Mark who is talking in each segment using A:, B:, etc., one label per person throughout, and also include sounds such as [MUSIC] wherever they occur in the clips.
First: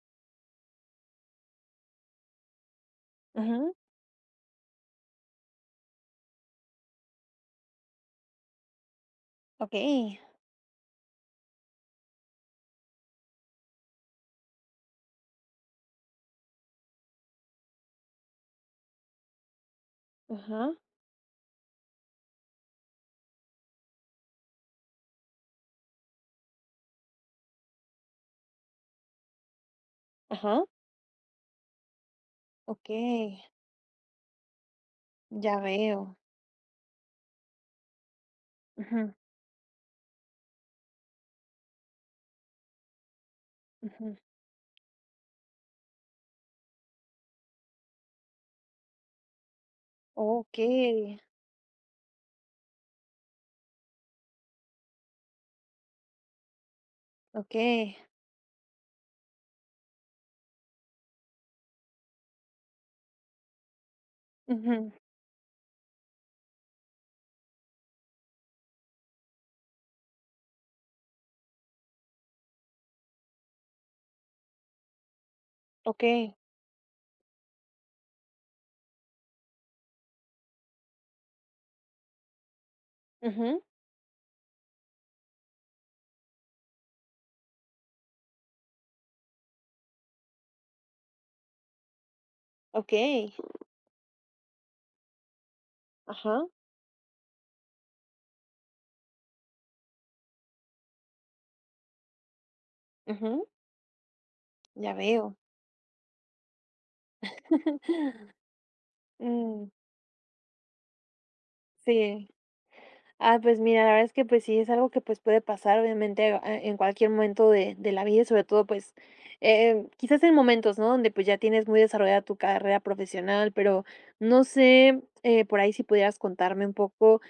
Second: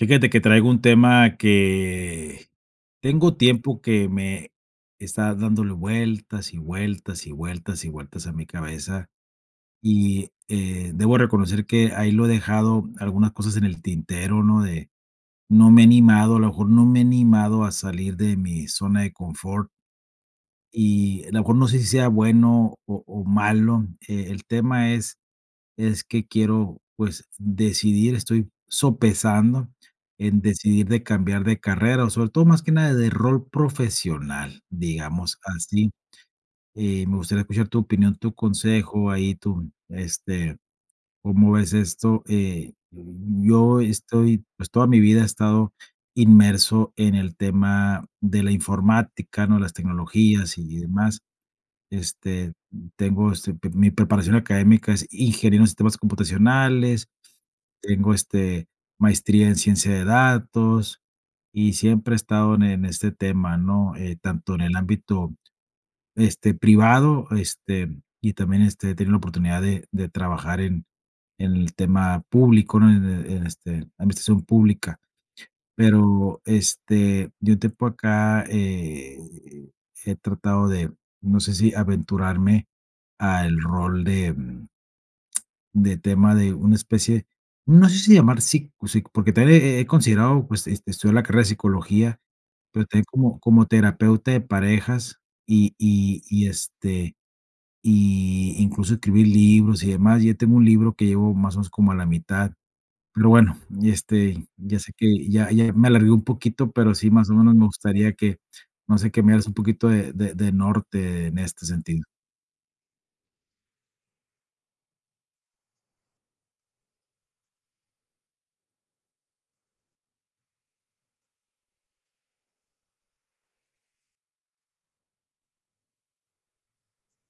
A: Fíjate que traigo un tema, que tengo
B: Ujú.
A: tiempo, que me está dándole vueltas, y vueltas, y vueltas, y vueltas a mi cabeza.
B: Okey.
A: Y eh, debo reconocer, que ahí lo he dejado, algunas cosas en el tintero, ¿no? De, no me he animado. A lo mejor, no me he animado a salir de mi zona de confort.
B: Ajá.
A: Y, a lo mejor, no sé si sea bueno o o malo. E el tema, es es que quiero, pues, decidir. Estoy sopesando, en
B: Ajá.
A: decidir de cambiar de carrera. Sobre todo, más que nada, de
B: Okey.
A: rol profesional, digamos
B: Ya
A: así.
B: veo.
A: Eh, me gustaría escuchar tu opinión, tu consejo.
B: Ujú
A: Ahí tu, este, cómo ves esto. Eh, yo
B: Ujú.
A: estoy, pues, toda mi vida he estado inmerso, en el tema de la informática, ¿no? Las tecnologías, y y
B: Okey.
A: demás. Este, m tengo, este, pi mi preparación académica, es Ingeniero en Sistemas Computacionales.
B: Okey.
A: Tengo, este, maestría en Ciencia de Datos, y siempre he estado en en este tema, ¿no? Eh, tanto en el
B: Ujú.
A: ámbito, este, privado, este, y también, este, he tenido la oportunidad de de trabajar, en en el tema público, ¿no? En en este, en la administración pública.
B: Okey.
A: Pero, este, de un tiempo a acá, he he tratado de, no sé, si aventurarme al
B: Ujú.
A: rol de m [CLICKS TONGUE] de tema de una especie, no sé si llamar sico o psico. Porque también, he he he considerado, pues, este, estudiar la carrera de Psicología, pero también,
B: Okey.
A: como como terapeuta de parejas. Y y y
B: Ajá.
A: este, y incluso, escribir libros, y demás. Ya tengo un libro, que llevo más o menos, como a la mitad. Pero
B: Ujú.
A: bueno, y este, ya sé,
B: Ya
A: que
B: veo.
A: ya ya me alargué un poquito. Pero sí, más o menos me gustaría
B: [LAUGHS]
A: que no sé, que me hagas un
B: Mm.
A: poquito de de de norte, en este sentido.
B: Sí. Ah, pues mira, la verdad, es que pues, sí es algo que pues, puede pasar obviamente, eh, a en cualquier momento de de la vida. Y sobre todo, pues, eh, em quizás en momentos ¿no? Donde pues, ya tienes muy desarrollada tu carrera profesional. Pero, no sé, eh, por ahí si pudieras contarme un poco,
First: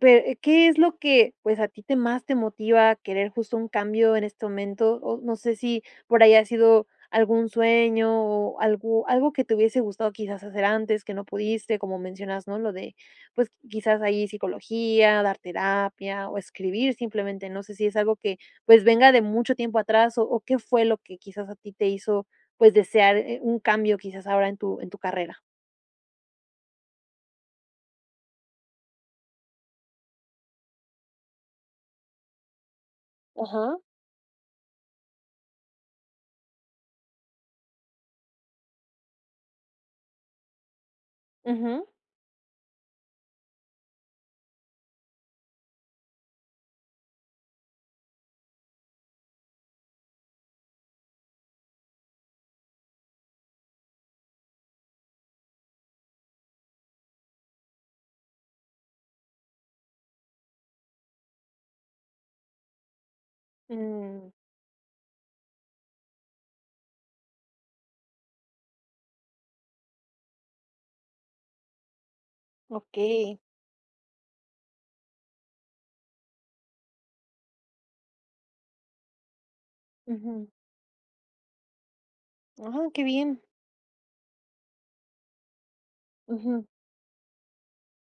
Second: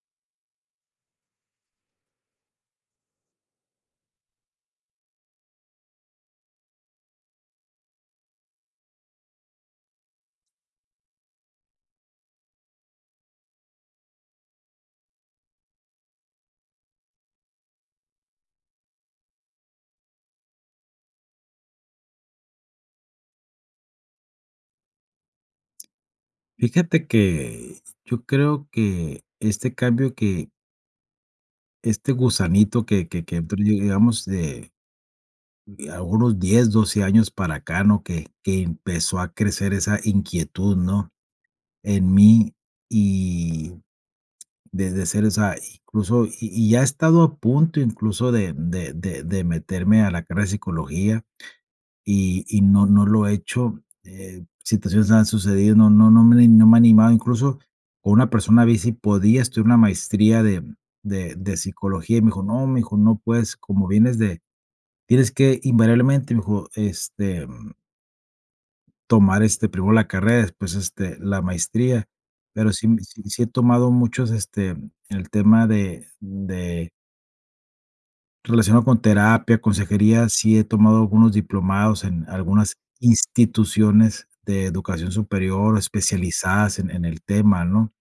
B: pe, ¿qué es lo que pues a ti te más te motiva, a querer justo, un cambio en este momento? O no sé, si por ahí ha sido algún sueño, o algo algo que te hubiese gustado, quizás, hacer antes, que no pudiste, como mencionas ¿no? Lo de, pues, quizás, ahí psicología, dar terapia, o escribir simplemente. No sé, si es algo que, pues, venga de mucho tiempo atrás, o o qué fue lo que quizás, a ti te hizo pues desear, eh, un cambio quizás, ahora en tu en tu carrera.
A: Fíjate que, yo creo que, este cambio, que este gusanito, que que que entró,
B: Ajá.
A: digamos, de, a unos 10, 12 años para acá, ¿no? Que que empezó a crecer esa inquietud, ¿no?,
B: Ujú.
A: en mí. Y, desde ser esa Incluso, y y ya he estado a punto, incluso, de de de de meterme a la carrera de psicología, y y no no lo he hecho. Eh, situaciones han sucedido, no no no me no me ha animado. Incluso, con una persona vi, si podía estudiar una maestría de de de Psicología, y me dijo: "No, mi hijo, no puedes. Como vienes
B: Mm.
A: de Tienes que invariablemente", me dijo: "Este tomar, este, primero la carrera, después, este, la maestría". Pero sí,
B: Okey.
A: sí he tomado muchos, este, el tema de de relacionado con terapia, consejería.
B: Ujú.
A: Sí he tomado algunos diplomados, en algunas
B: Ah, qué bien.
A: instituciones de educación superior,
B: Ujú.
A: especializadas en en el tema, ¿no?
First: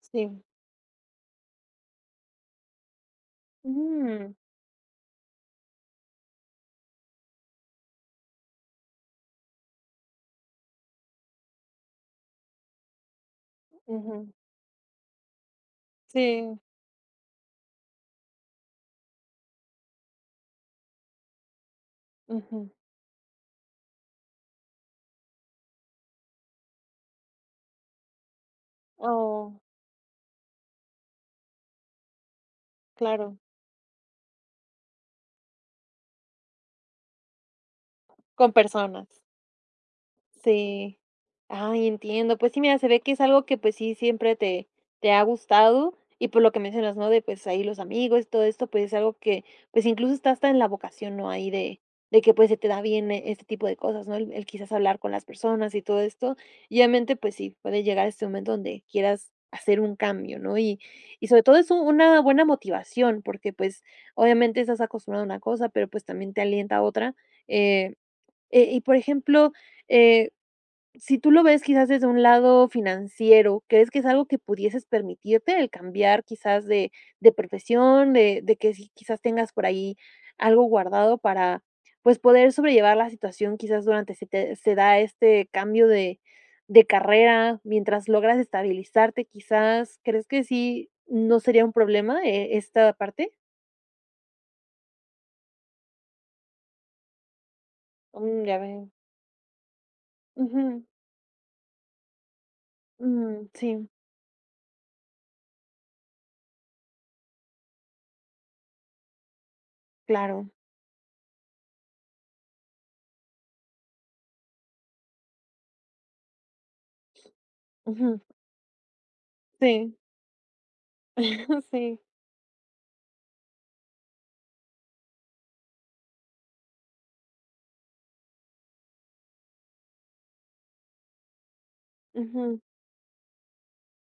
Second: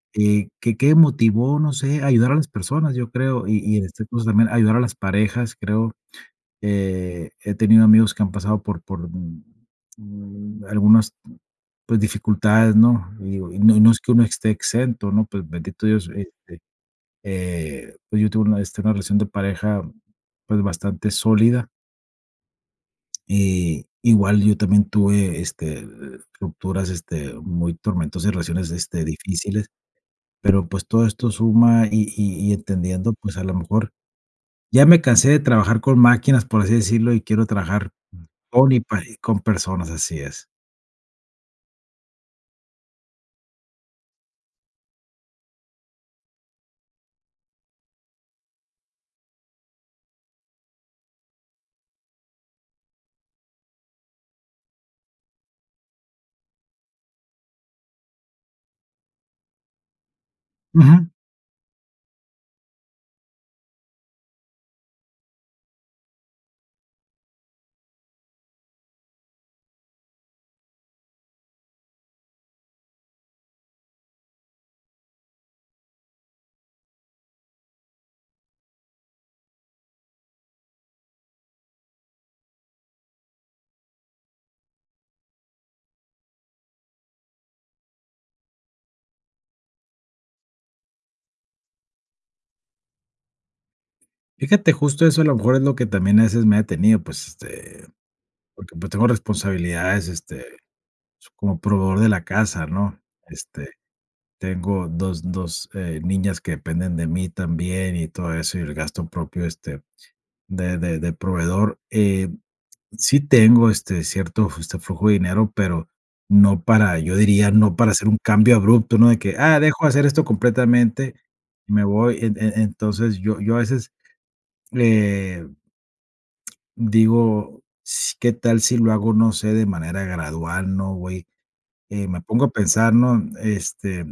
B: Sí.
A: Y, que, ¿qué motivo? No sé. A ayudar a las personas, yo creo. Y y este curso,
B: Mm.
A: también ayudar a las parejas, creo. Eh, he tenido amigos que han pasado por por, mm mm, algunas, pues dificultades, ¿no? Y digo y no no es que uno
B: Ujú.
A: esté exento, ¿no? Pero, bendito Dios, e e
B: Sí.
A: eh, pues yo tuve una de esta una relación de pareja, pues, bastante sólida.
B: Ujú.
A: Eh, igual yo también tuve, este, estructuras, este, muy tormentosas, relaciones, este,
B: Oh.
A: difíciles, pero, pues, todo esto suma y y y entendiendo,
B: Claro.
A: pues, a lo mejor ya me cansé de trabajar con máquinas, por así decirlo, y quiero trabajar
B: Con
A: con y pari
B: personas.
A: con personas, así es.
B: Sí, ah entiendo, pues, sí, mira, se ve que es algo que, pues, sí siempre te te ha gustado y por lo que mencionas ¿no? de, pues, ahí los amigos y todo esto, pues, es algo que, pues, incluso está hasta en la vocación, ¿no? ahí de de que, pues, se te da bien este tipo de cosas ¿no? el el quizás hablar con las personas y todo esto y obviamente, pues, sí puede llegar a este momento donde quieras hacer un cambio ¿no? y
A: Ujú.
B: y sobre todo es una una buena motivación porque, pues, obviamente estás acostumbrado a una cosa pero, pues, también te alienta a otra, eh eh, y por ejemplo, eh, si tú lo ves quizás desde un lado financiero, crees que es algo que pudieses permitirte el cambiar quizás de de profesión de de que sí quizás tengas por ahí algo guardado para, pues, poder sobrellevar la situación quizás durante se te se da este cambio de de carrera mientras logras estabilizarte quizás ¿crees que sí no sería un problema, eh, esta parte?
A: Fíjate justo eso a lo mejor es lo que también a veces me ha detenido, pues este,
B: Mm, ya
A: porque pues
B: veo.
A: tengo responsabilidades este
B: Ujú.
A: s como proveedor de la casa, ¿no?
B: Mm,
A: Este,
B: sí.
A: tengo 2 2 eh, niñas que dependen de mí también y todo eso y el gasto propio, este,
B: Claro.
A: de de de proveedor. Eh, sí tengo, este, cierto, este, justo, flujo de dinero, pero no para yo diría, no para hacer un
B: Ujú.
A: cambio abrupto, ¿no? De que: "Ah, dejo
B: Sí.
A: hacer esto completamente
B: [CHUCKLES]
A: y me
B: Sí.
A: voy". En e entonces, yo yo a veces eh digo, s qué tal si lo hago no sé, de manera gradual, ¿no? Güey, eh, me pongo a
B: Ujú.
A: pensar, ¿no? Este,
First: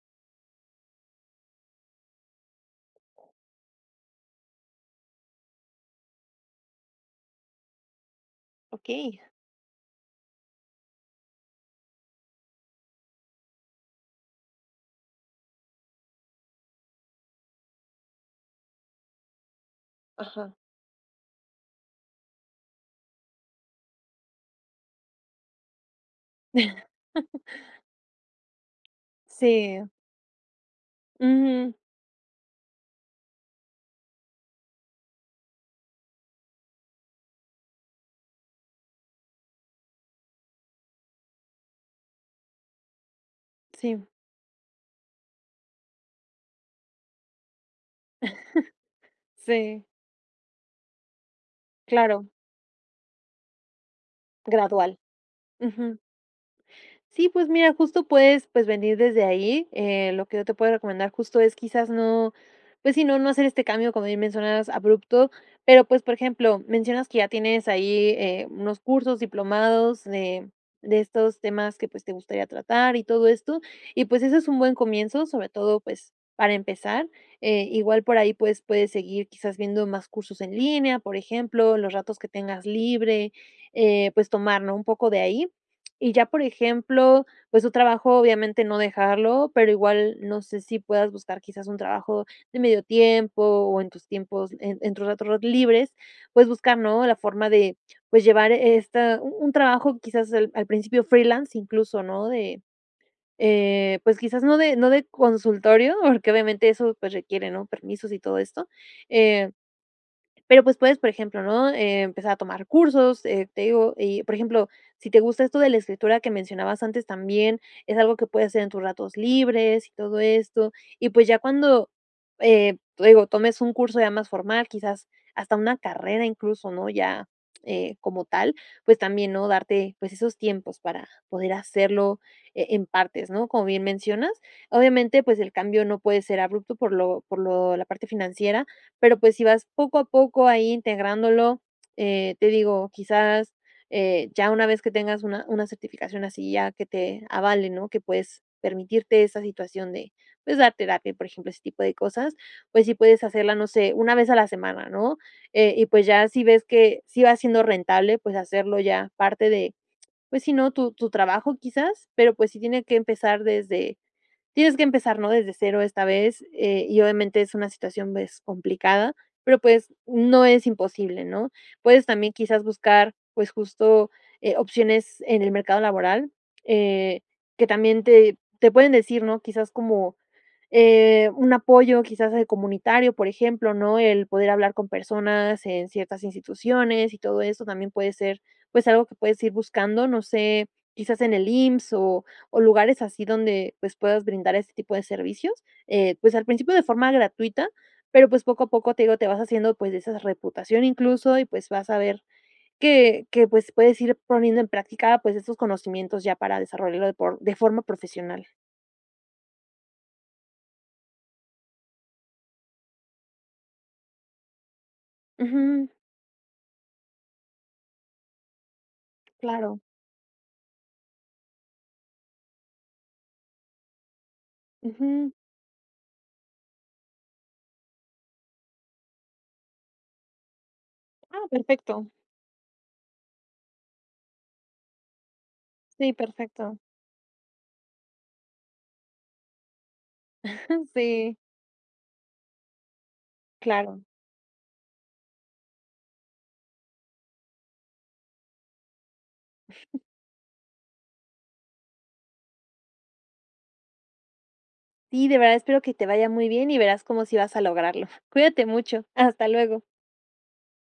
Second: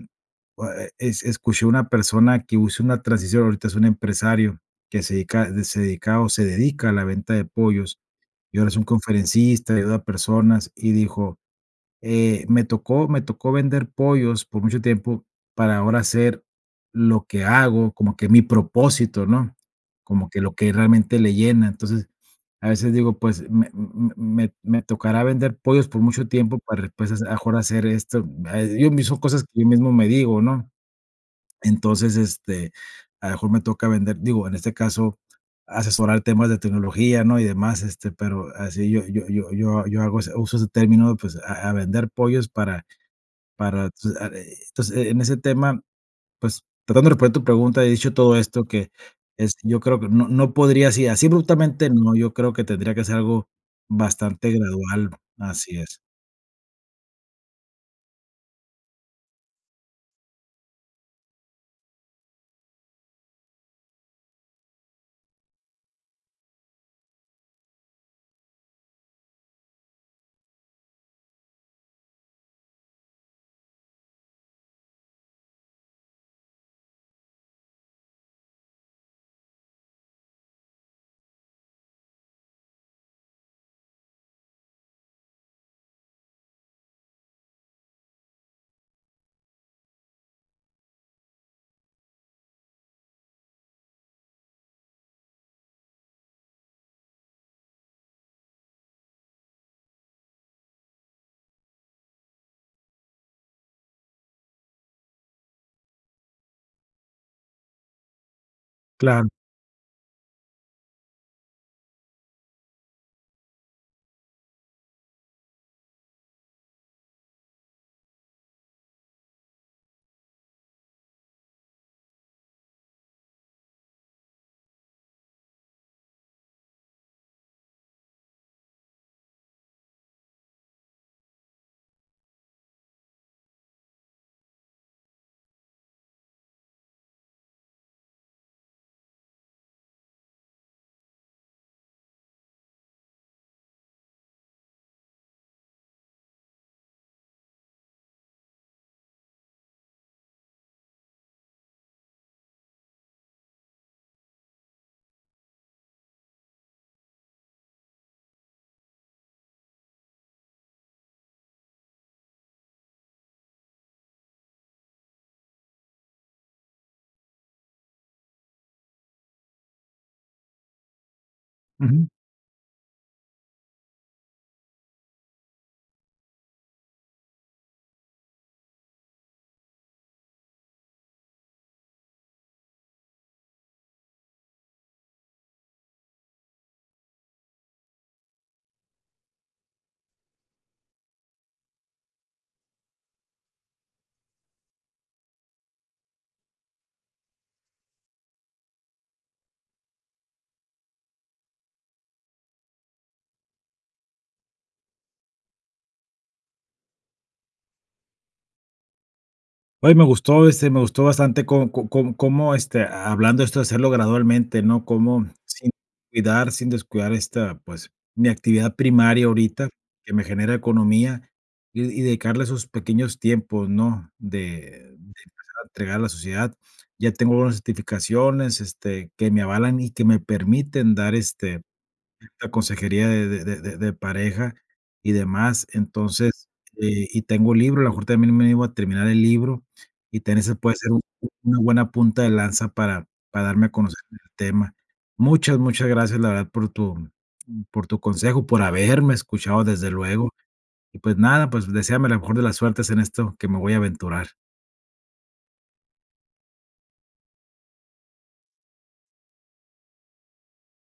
A: oh, ah, e es escuché una persona que usó una transición, ahorita es un empresario que se dedica se dedica o se dedica a la venta de pollos. Y ahora es un
B: Okey.
A: conferencista, ayuda a personas y dijo: "Eh, me tocó me tocó vender pollos por mucho tiempo para ahora hacer lo que hago, como que mi propósito, ¿no?". Como que
B: Ajá.
A: lo que realmente le llena. Entonces, a veces digo: "Pues, me m m me me tocará vender pollos por mucho tiempo para después, a lo
B: [CHUCKLES]
A: mejor hacer esto". Ah, yo mismo cosas que yo
B: Sí.
A: mismo me digo, ¿no?
B: Ujú.
A: Entonces, este, a lo mejor me toca vender, digo, en este caso, asesorar temas de tecnología, ¿no? Y demás, este, pero así yo yo yo yo hago ese uso ese término, pues, a a vender pollos para para,
B: Sí.
A: pues, ah, eh, entonces eh, en ese tema, pues, tratando de responder tu pregunta, he dicho todo esto que
B: [CHUCKLES]
A: es, yo
B: Sí.
A: creo que no no podría así así abruptamente no,
B: Claro.
A: yo creo que tendría que ser algo bastante
B: Gradual.
A: gradual, así es.
B: Ujú. Sí, pues mira, justo puedes, pues, venir desde ahí. Eh, lo que yo te puedo recomendar justo es quizás no, pues sí, no no hacer este cambio, como bien mencionas, abrupto. Pero pues, por ejemplo, mencionas que ya tienes ahí, eh, unos cursos diplomados de de estos temas que pues, te gustaría tratar y todo esto y pues ese es un buen comienzo sobre todo, pues, para empezar, eh, igual por ahí pues puedes seguir quizás viendo más cursos en línea, por ejemplo, los ratos que tengas libre, eh, pues tomar ¿no? Un poco de ahí y ya, por ejemplo, pues, tu trabajo obviamente no dejarlo, pero igual no sé si puedas buscar quizás un trabajo de medio tiempo o en tus tiempos en en tus ratos ratos libres, puedes buscar ¿no? La forma de, pues, llevar esta u un trabajo quizás al al principio freelance incluso ¿no? De, eh, pues, quizás no de no de consultorio, porque obviamente eso pues requiere ¿no? Permisos y todo esto,
A: Claro.
B: eh. Pero, pues, puedes por ejemplo ¿no? Empezar a tomar cursos, eh, te digo y por ejemplo si te gusta esto de la escritura que mencionabas antes también es algo que puedes hacer en tus ratos libres y todo esto y pues, ya cuando, eh, te digo tomes un curso ya más formal quizás hasta una carrera incluso ¿no? Ya, eh, como tal, pues también ¿no? Darte, pues esos tiempos para poder hacerlo, eh, en partes ¿no? Como bien mencionas. Obviamente pues, el cambio no puede ser abrupto por lo por lo la parte financiera pero pues si vas poco a poco ahí integrándolo, eh, te digo, quizás, eh, ya una vez que tengas una una certificación así ya que te avale, ¿no? Que pues, permitirte esa situación de pues dar terapia, por ejemplo, ese tipo de cosas, pues si puedes hacerla, no sé, una vez a la semana ¿no? Eh, y pues, ya si ves que sí va siendo rentable, pues hacerlo ya parte de, pues si ¿no? Tu tu trabajo quizás, pero pues sí tiene que empezar desde, tienes que empezar ¿no? Desde 0 esta vez, eh, y obviamente es una situación, pues complicada, pero pues no es imposible, ¿no? Puedes
A: Ujú.
B: también quizás buscar, pues justo, eh, opciones en el mercado laboral, eh, que también te, te pueden decir ¿no? Quizás como, eh, un apoyo quizás de comunitario, por ejemplo, ¿no? El poder hablar con personas en ciertas instituciones y todo eso también puede ser, pues, algo que puedes ir buscando, no sé, quizás en el IMSS, o o lugares así donde pues puedas brindar este tipo de servicios, eh, pues, al principio de forma gratuita, pero pues poco a poco te digo te vas haciendo pues de esa reputación incluso y pues vas a ver que que pues, puedes ir poniendo en práctica pues esos conocimientos ya para desarrollarlo de por de forma profesional.
A: Oye me gustó, este, me gustó bastante co co com cómo, este, hablando esto de hacerlo gradualmente, ¿no? Cómo sin
B: Ujú.
A: cuidar sin descuidar esta, pues, mi actividad primaria ahorita
B: Claro.
A: que me genera economía y y dedicarle a esos pequeños tiempos, ¿no? De de
B: Ujú.
A: empezar a entregar a la sociedad. Ya tengo unas certificaciones, este, que me avalan y que me permiten dar,
B: Ah,
A: este,
B: perfecto.
A: la consejería de de de de pareja y demás.
B: Sí,
A: Entonces,
B: perfecto.
A: eh, y tengo libro, a lo mejor también me animo a terminar el libro, y también se puede
B: [CHUCKLES]
A: hacer un
B: Sí.
A: una buena punta de lanza para, para darme a conocer
B: Claro.
A: este tema. Muchas, muchas gracias, la verdad, por tu por tu consejo, por haberme escuchado desde
B: [CHUCKLES]
A: luego. Y pues nada, pues, deséame la mejor de las suertes en esto que me voy a aventurar.
B: Sí, de verdad espero que te vaya muy bien y verás como sí vas a lograrlo. Cuídate mucho. Hasta luego.